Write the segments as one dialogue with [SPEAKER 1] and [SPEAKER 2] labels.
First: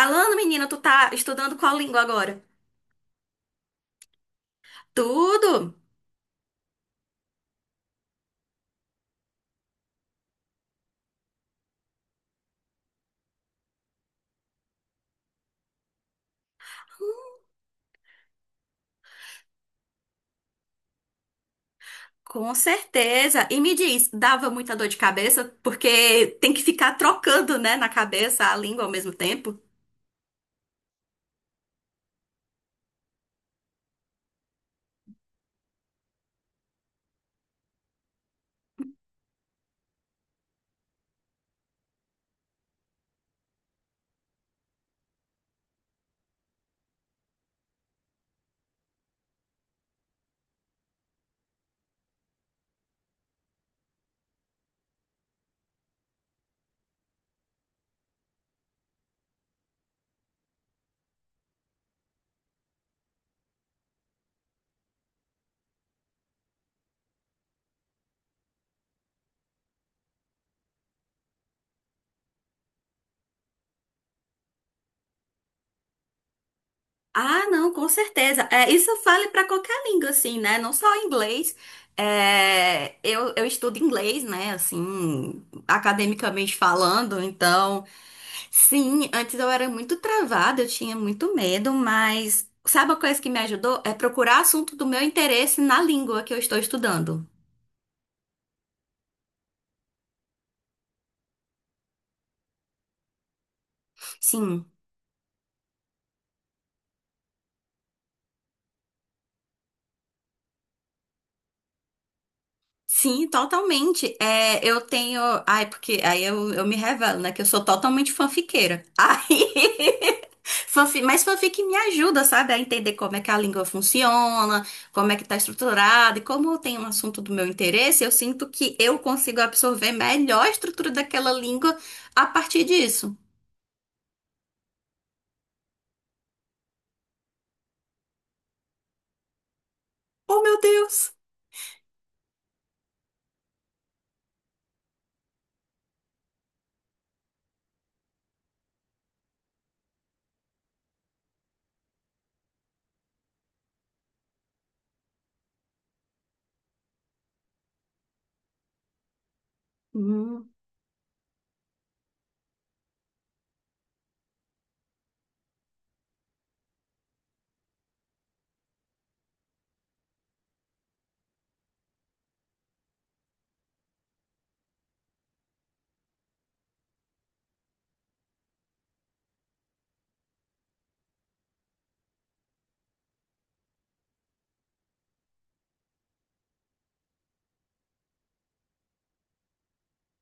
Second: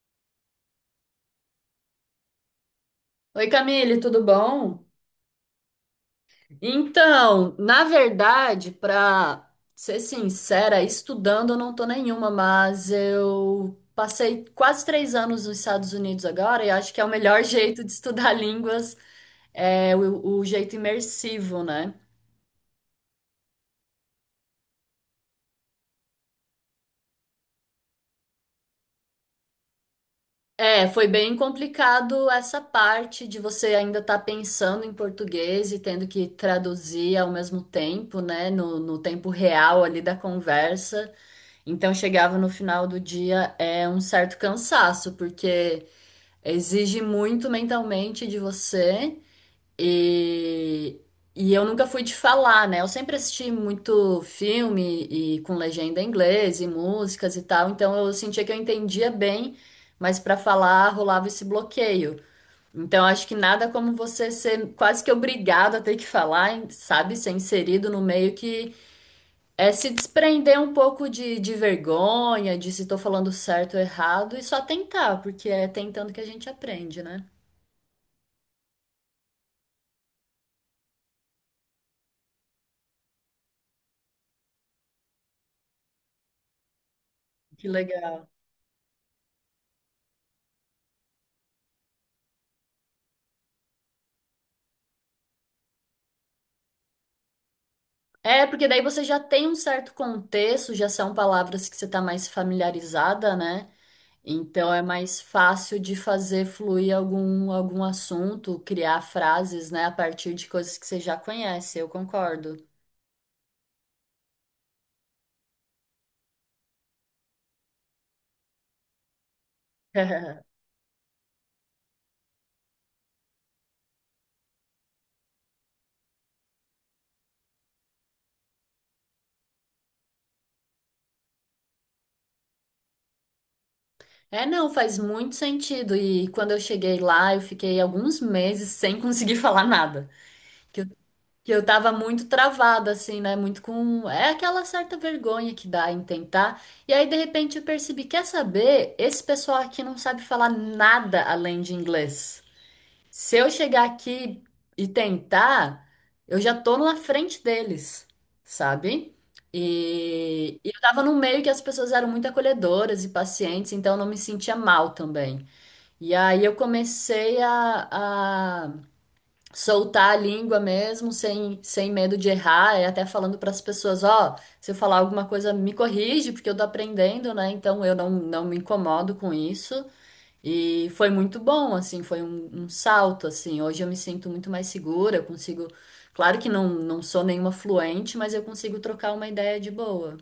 [SPEAKER 1] Alana, menina, tu tá estudando qual língua agora?
[SPEAKER 2] Oi, Camille, tudo bom?
[SPEAKER 1] Tudo?
[SPEAKER 2] Então, na verdade, para ser sincera, estudando eu não tô nenhuma, mas eu passei quase 3 anos nos Estados Unidos agora e acho que é o melhor jeito de estudar línguas, é o jeito imersivo, né?
[SPEAKER 1] Com certeza. E me diz, dava muita dor de cabeça? Porque tem que ficar trocando, né, na cabeça a língua ao mesmo tempo.
[SPEAKER 2] É, foi bem complicado essa parte de você ainda estar pensando em português e tendo que traduzir ao mesmo tempo, né? No tempo real ali da conversa. Então chegava no final do dia é um certo cansaço, porque exige muito mentalmente de você e, e eu nunca fui de falar, né? Eu sempre assisti muito filme e com legenda em inglês e músicas e tal, então eu sentia que eu entendia bem, mas para falar rolava esse bloqueio. Então acho que nada como você ser quase que obrigado a ter que falar, sabe? Ser inserido no meio que é se desprender um pouco de vergonha, de se tô falando certo ou errado, e só tentar, porque é tentando que a gente aprende, né?
[SPEAKER 1] Ah, não, com certeza. É, isso eu falo para qualquer língua, assim, né? Não só inglês. É, eu estudo inglês, né? Assim, academicamente falando.
[SPEAKER 2] Que
[SPEAKER 1] Então,
[SPEAKER 2] legal.
[SPEAKER 1] sim, antes eu era muito travada, eu tinha muito medo, mas sabe a coisa que me ajudou? É procurar assunto do meu interesse na língua que eu estou estudando.
[SPEAKER 2] É, porque daí você já tem um certo contexto, já são palavras que você tá mais familiarizada, né?
[SPEAKER 1] Sim.
[SPEAKER 2] Então é mais fácil de fazer fluir algum assunto, criar frases, né, a partir de coisas que você já conhece, eu concordo.
[SPEAKER 1] Sim, totalmente. É, eu tenho. Ai, porque aí eu me revelo, né? Que eu sou totalmente fanfiqueira. Aí. Fanfic, mas fanfic me ajuda, sabe, a entender como é que a língua funciona, como é que tá estruturada, e como eu tenho um assunto do meu interesse, eu sinto que eu consigo absorver melhor a estrutura daquela língua a partir disso.
[SPEAKER 2] É, não, faz muito sentido. E quando eu cheguei lá, eu fiquei alguns meses sem conseguir falar nada.
[SPEAKER 1] Oh, meu
[SPEAKER 2] Que eu,
[SPEAKER 1] Deus!
[SPEAKER 2] que eu tava muito travada, assim, né? Muito com. É aquela certa vergonha que dá em tentar. E aí, de repente, eu percebi: quer saber? Esse pessoal aqui não sabe falar nada além de inglês. Se eu chegar aqui e tentar, eu já tô na frente deles, sabe?
[SPEAKER 1] Hum.
[SPEAKER 2] E eu tava num meio que as pessoas eram muito acolhedoras e pacientes, então eu não me sentia mal também. E aí eu comecei a, soltar a língua mesmo, sem medo de errar, e até falando para as pessoas, ó, se eu falar alguma coisa, me corrige, porque eu tô aprendendo, né? Então eu não me incomodo com isso. E foi muito bom, assim, foi um salto, assim. Hoje eu me sinto muito mais segura, eu consigo. Claro que não sou nenhuma fluente, mas eu consigo trocar uma ideia de boa.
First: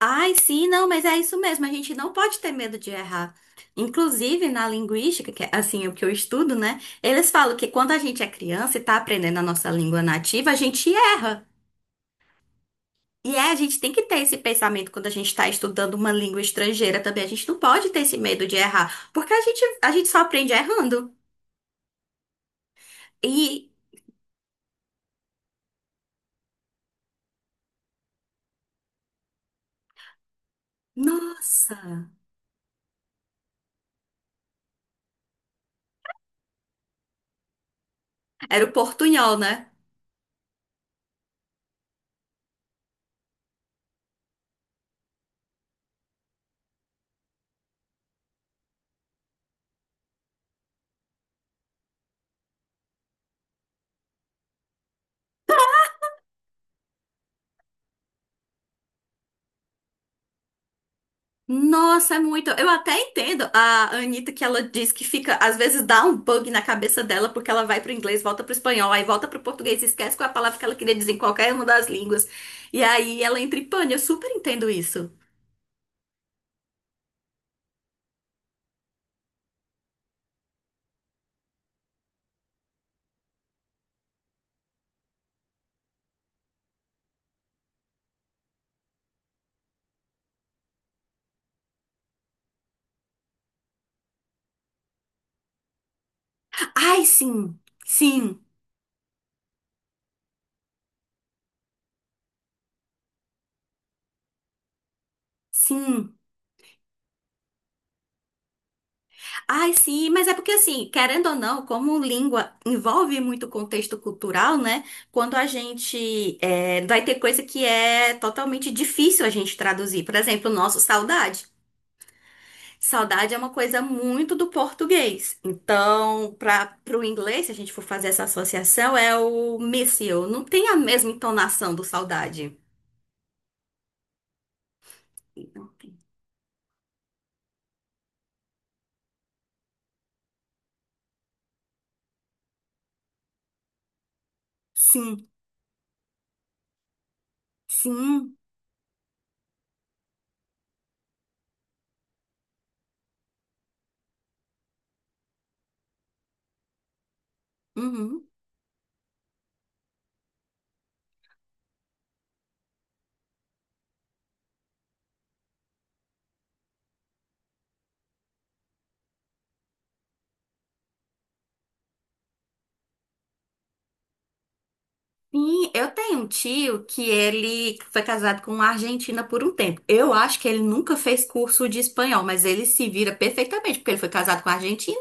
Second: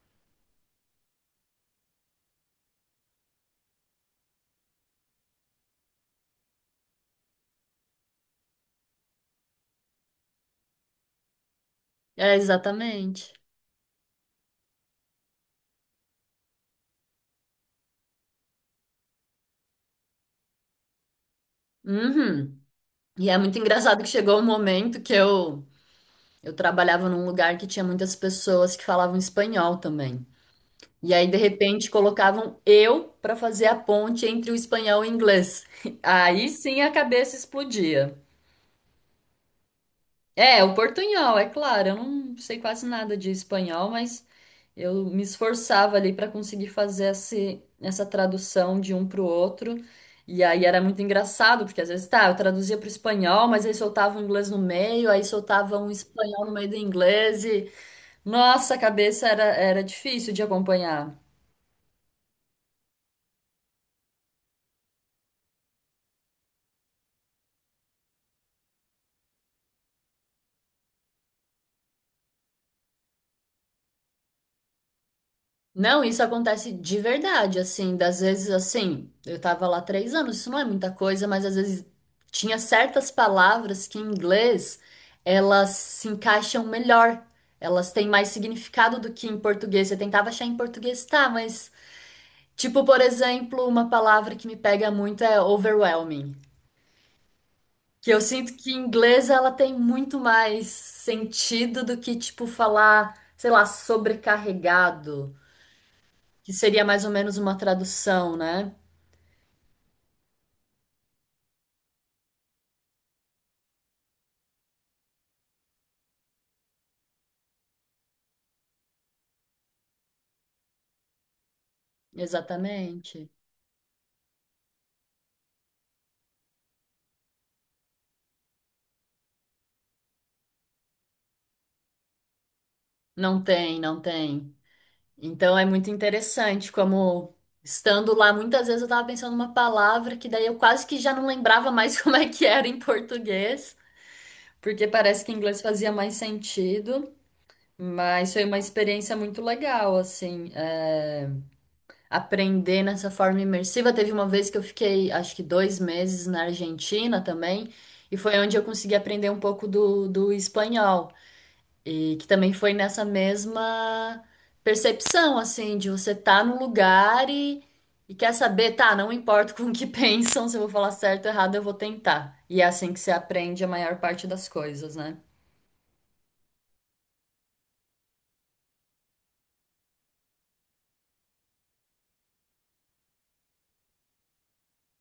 [SPEAKER 1] Ai, sim, não, mas é isso mesmo, a gente não pode ter medo de errar. Inclusive, na linguística, que é assim, o que eu estudo, né? Eles falam que quando a gente é criança e tá aprendendo a nossa língua nativa, a gente erra.
[SPEAKER 2] É, exatamente.
[SPEAKER 1] E é, a gente tem que ter esse pensamento quando a gente está estudando uma língua estrangeira também. A gente não pode ter esse medo de errar, porque a gente só aprende errando.
[SPEAKER 2] Uhum. E é muito
[SPEAKER 1] E,
[SPEAKER 2] engraçado que chegou um momento que eu trabalhava num lugar que tinha muitas pessoas que falavam espanhol também. E aí, de repente,
[SPEAKER 1] nossa,
[SPEAKER 2] colocavam eu para fazer a ponte entre o espanhol e o inglês. Aí sim a cabeça explodia.
[SPEAKER 1] era o portunhol, né?
[SPEAKER 2] É, o portunhol, é claro, eu não sei quase nada de espanhol, mas eu me esforçava ali para conseguir fazer essa tradução de um para o outro. E aí era muito engraçado, porque às vezes, tá, eu traduzia para o espanhol, mas aí soltava o inglês no meio, aí soltava um espanhol no meio do inglês e, nossa, a cabeça era difícil de acompanhar.
[SPEAKER 1] Nossa, é muito. Eu até entendo a Anitta que ela diz que fica, às vezes dá um bug na cabeça dela, porque ela vai pro inglês, volta pro espanhol, aí volta pro português, e esquece qual é a palavra que ela queria dizer em qualquer uma das línguas. E aí ela entra em pane. Eu super entendo isso.
[SPEAKER 2] Não, isso acontece de verdade, assim, das vezes assim, eu tava lá 3 anos, isso não é muita coisa, mas às vezes tinha certas palavras que em inglês elas se encaixam melhor, elas têm mais significado do que em português. Eu tentava achar em português, tá, mas tipo, por exemplo, uma palavra que me pega muito é overwhelming,
[SPEAKER 1] Ai, sim,
[SPEAKER 2] que eu
[SPEAKER 1] sim,
[SPEAKER 2] sinto que em inglês ela tem muito mais sentido do que tipo falar, sei lá, sobrecarregado.
[SPEAKER 1] sim.
[SPEAKER 2] Que seria mais ou menos uma tradução, né?
[SPEAKER 1] Ai, sim, mas é porque assim, querendo ou não, como língua envolve muito contexto cultural, né? Quando a gente é, vai ter coisa que é totalmente difícil a gente traduzir. Por exemplo, o nosso saudade.
[SPEAKER 2] Exatamente.
[SPEAKER 1] Saudade é uma coisa muito do português. Então, para o inglês, se a gente for fazer essa associação, é o miss you. Não tem a mesma entonação do saudade.
[SPEAKER 2] Não tem, não tem. Então é muito interessante como estando lá, muitas vezes eu tava pensando numa palavra que daí eu quase que já não lembrava mais como é que era em português, porque parece
[SPEAKER 1] Sim,
[SPEAKER 2] que em inglês fazia mais sentido. Mas
[SPEAKER 1] sim.
[SPEAKER 2] foi uma experiência muito legal, assim, é, aprender nessa forma imersiva. Teve uma vez que eu fiquei, acho que 2 meses na Argentina também, e
[SPEAKER 1] Uhum.
[SPEAKER 2] foi onde eu consegui aprender um pouco do espanhol. E que também foi nessa mesma percepção, assim, de você tá no lugar e quer saber, tá, não importa com o que pensam, se eu vou falar certo ou errado, eu vou tentar. E é assim que você aprende a maior parte das coisas, né?
[SPEAKER 1] Sim, eu tenho um tio que ele foi casado com uma argentina por um tempo. Eu acho que ele nunca fez curso de espanhol, mas ele se vira perfeitamente, porque ele foi casado com a argentina.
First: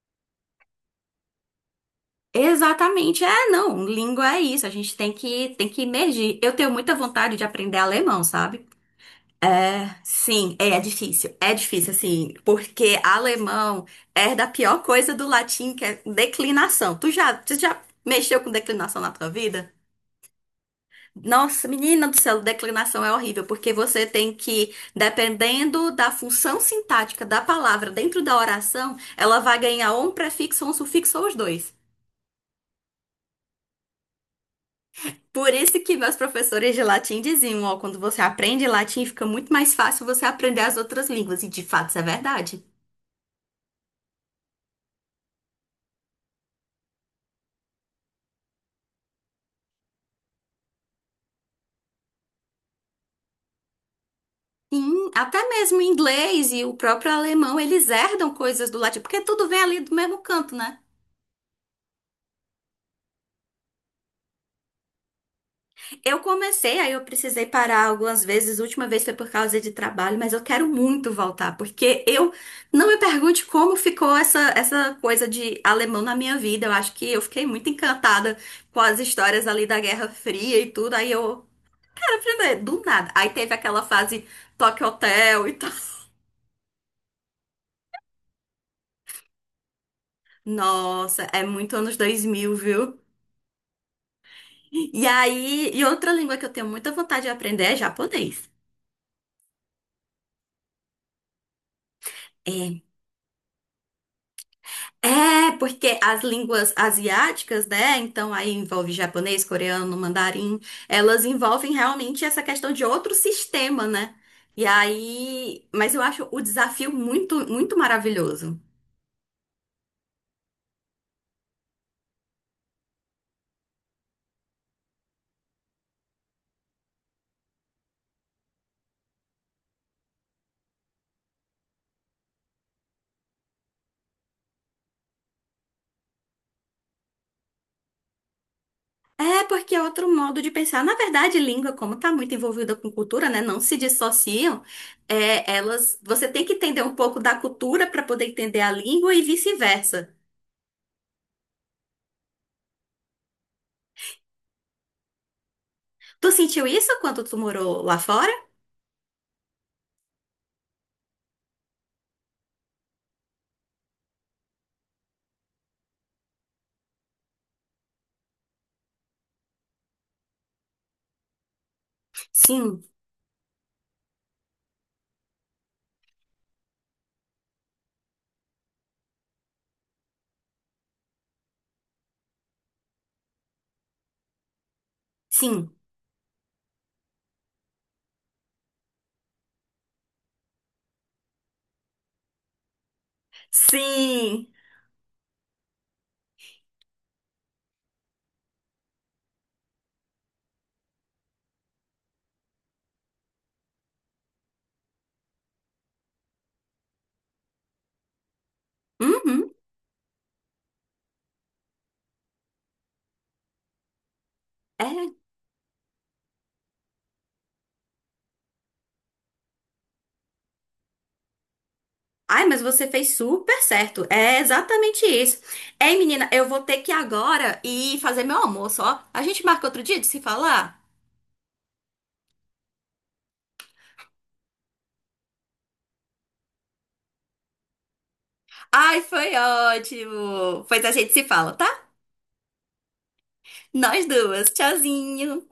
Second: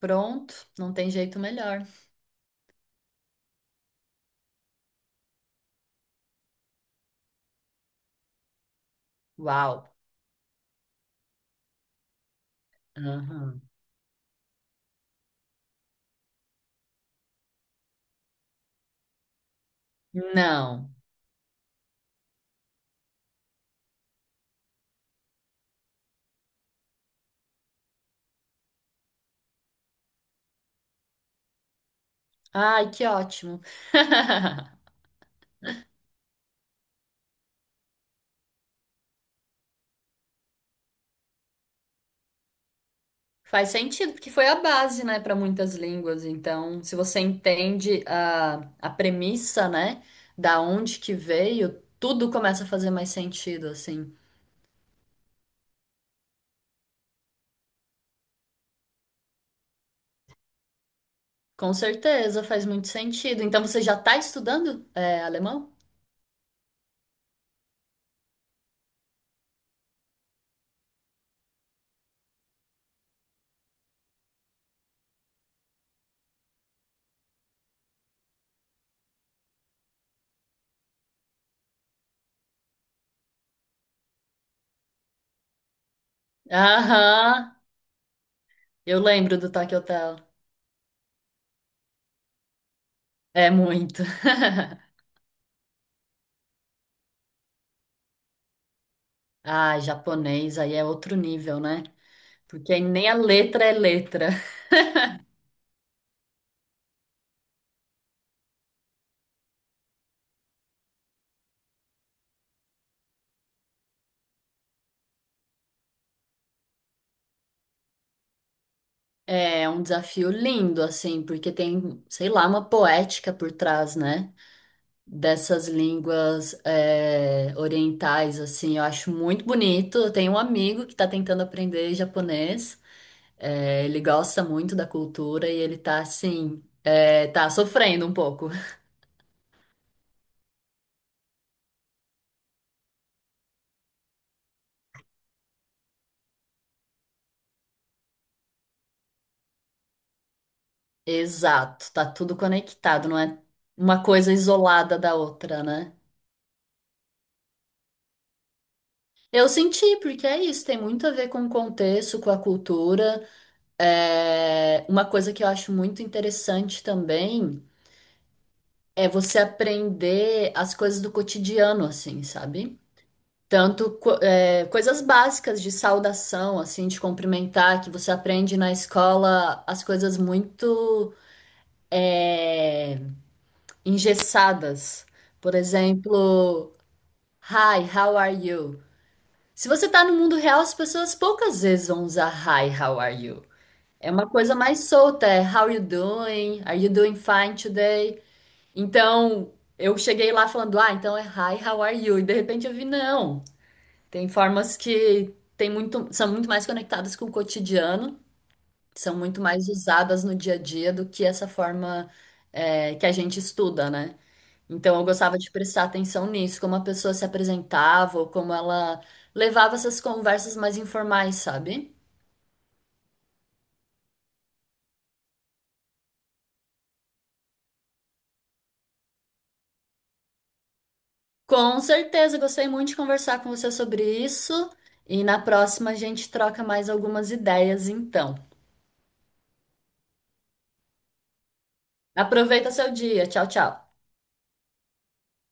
[SPEAKER 2] Pronto, não tem jeito melhor.
[SPEAKER 1] Exatamente. É, não, língua é isso, a gente tem que emergir. Eu tenho muita vontade de aprender alemão, sabe?
[SPEAKER 2] Uau.
[SPEAKER 1] Sim, é, é difícil. É difícil assim, porque
[SPEAKER 2] Aham.
[SPEAKER 1] alemão é da pior coisa do latim, que é declinação. Tu já mexeu com declinação na tua vida?
[SPEAKER 2] Não.
[SPEAKER 1] Nossa, menina do céu, declinação é horrível, porque você tem que, dependendo da função sintática da palavra dentro da oração, ela vai ganhar ou um prefixo, ou um sufixo, ou os dois.
[SPEAKER 2] Ai, que ótimo.
[SPEAKER 1] Por isso que meus professores de latim diziam, ó, quando você aprende latim, fica muito mais fácil você aprender as outras línguas, e de fato isso é verdade.
[SPEAKER 2] Faz sentido, porque foi a base, né, para muitas línguas. Então, se você entende a premissa, né, da onde que veio, tudo começa a fazer mais sentido, assim.
[SPEAKER 1] Sim, até mesmo o inglês e o próprio alemão, eles herdam coisas do latim, porque tudo vem ali do mesmo canto, né?
[SPEAKER 2] Com certeza, faz muito sentido. Então, você já tá estudando, é, alemão?
[SPEAKER 1] Eu comecei, aí eu precisei parar algumas vezes. A última vez foi por causa de trabalho, mas eu quero muito voltar, porque eu não me pergunte como ficou essa coisa de alemão na minha vida. Eu acho que eu fiquei muito encantada com as histórias ali da Guerra Fria e tudo. Aí eu, do nada. Aí teve aquela fase Tokyo Hotel e tal.
[SPEAKER 2] Aham, eu lembro do Tokyo Hotel.
[SPEAKER 1] Nossa, é muito anos 2000, viu?
[SPEAKER 2] É muito.
[SPEAKER 1] E aí, e outra língua que eu tenho muita vontade de aprender é japonês.
[SPEAKER 2] Ah, japonês, aí é outro nível, né? Porque
[SPEAKER 1] É.
[SPEAKER 2] aí nem a letra.
[SPEAKER 1] É, porque as línguas asiáticas, né? Então aí envolve japonês, coreano, mandarim, elas envolvem realmente essa questão de outro sistema, né? E aí, mas eu acho o desafio muito, muito maravilhoso.
[SPEAKER 2] É um desafio lindo, assim, porque tem, sei lá, uma poética por trás, né? Dessas línguas é, orientais, assim, eu acho muito bonito. Eu tenho um amigo que está tentando aprender japonês, é, ele gosta muito da cultura e ele tá assim, é, tá sofrendo um pouco.
[SPEAKER 1] É, porque é outro modo de pensar. Na verdade, língua, como está muito envolvida com cultura, né? Não se dissociam. É, elas, você tem que entender um pouco da cultura para poder entender a língua e vice-versa.
[SPEAKER 2] Exato, tá tudo conectado, não é uma coisa isolada da outra, né?
[SPEAKER 1] Tu sentiu isso quando tu morou lá fora?
[SPEAKER 2] Eu senti, porque é isso, tem muito a ver com o contexto, com a cultura. É, uma coisa que eu acho muito interessante também. É você aprender as coisas do cotidiano, assim, sabe?
[SPEAKER 1] Sim,
[SPEAKER 2] Tanto é, coisas básicas de saudação, assim, de cumprimentar, que você aprende na escola as coisas muito é, engessadas. Por
[SPEAKER 1] sim,
[SPEAKER 2] exemplo, Hi, how are you? Se você tá no mundo real, as pessoas poucas vezes vão usar Hi, how are you? É uma
[SPEAKER 1] sim.
[SPEAKER 2] coisa mais solta, é How you doing? Are you doing fine today? Então, eu cheguei lá falando, ah, então é hi, how are you? E de repente eu vi, não. Tem formas que tem muito, são muito mais conectadas com o cotidiano, são muito
[SPEAKER 1] Uhum,
[SPEAKER 2] mais usadas no dia a dia do que essa forma é, que a gente estuda, né? Então, eu
[SPEAKER 1] é.
[SPEAKER 2] gostava de prestar atenção nisso, como a pessoa se apresentava, ou como ela levava essas conversas mais informais, sabe?
[SPEAKER 1] Ai, mas você fez super certo. É exatamente isso. Ei, menina, eu vou ter que ir agora e fazer meu almoço, ó. A gente marca outro dia de se falar?
[SPEAKER 2] Com certeza, gostei muito de conversar com você sobre isso. E na próxima a gente troca mais algumas ideias, então.
[SPEAKER 1] Ai, foi ótimo. Pois a gente se fala, tá?
[SPEAKER 2] Aproveita seu dia. Tchau, tchau.
[SPEAKER 1] Nós duas. Tchauzinho.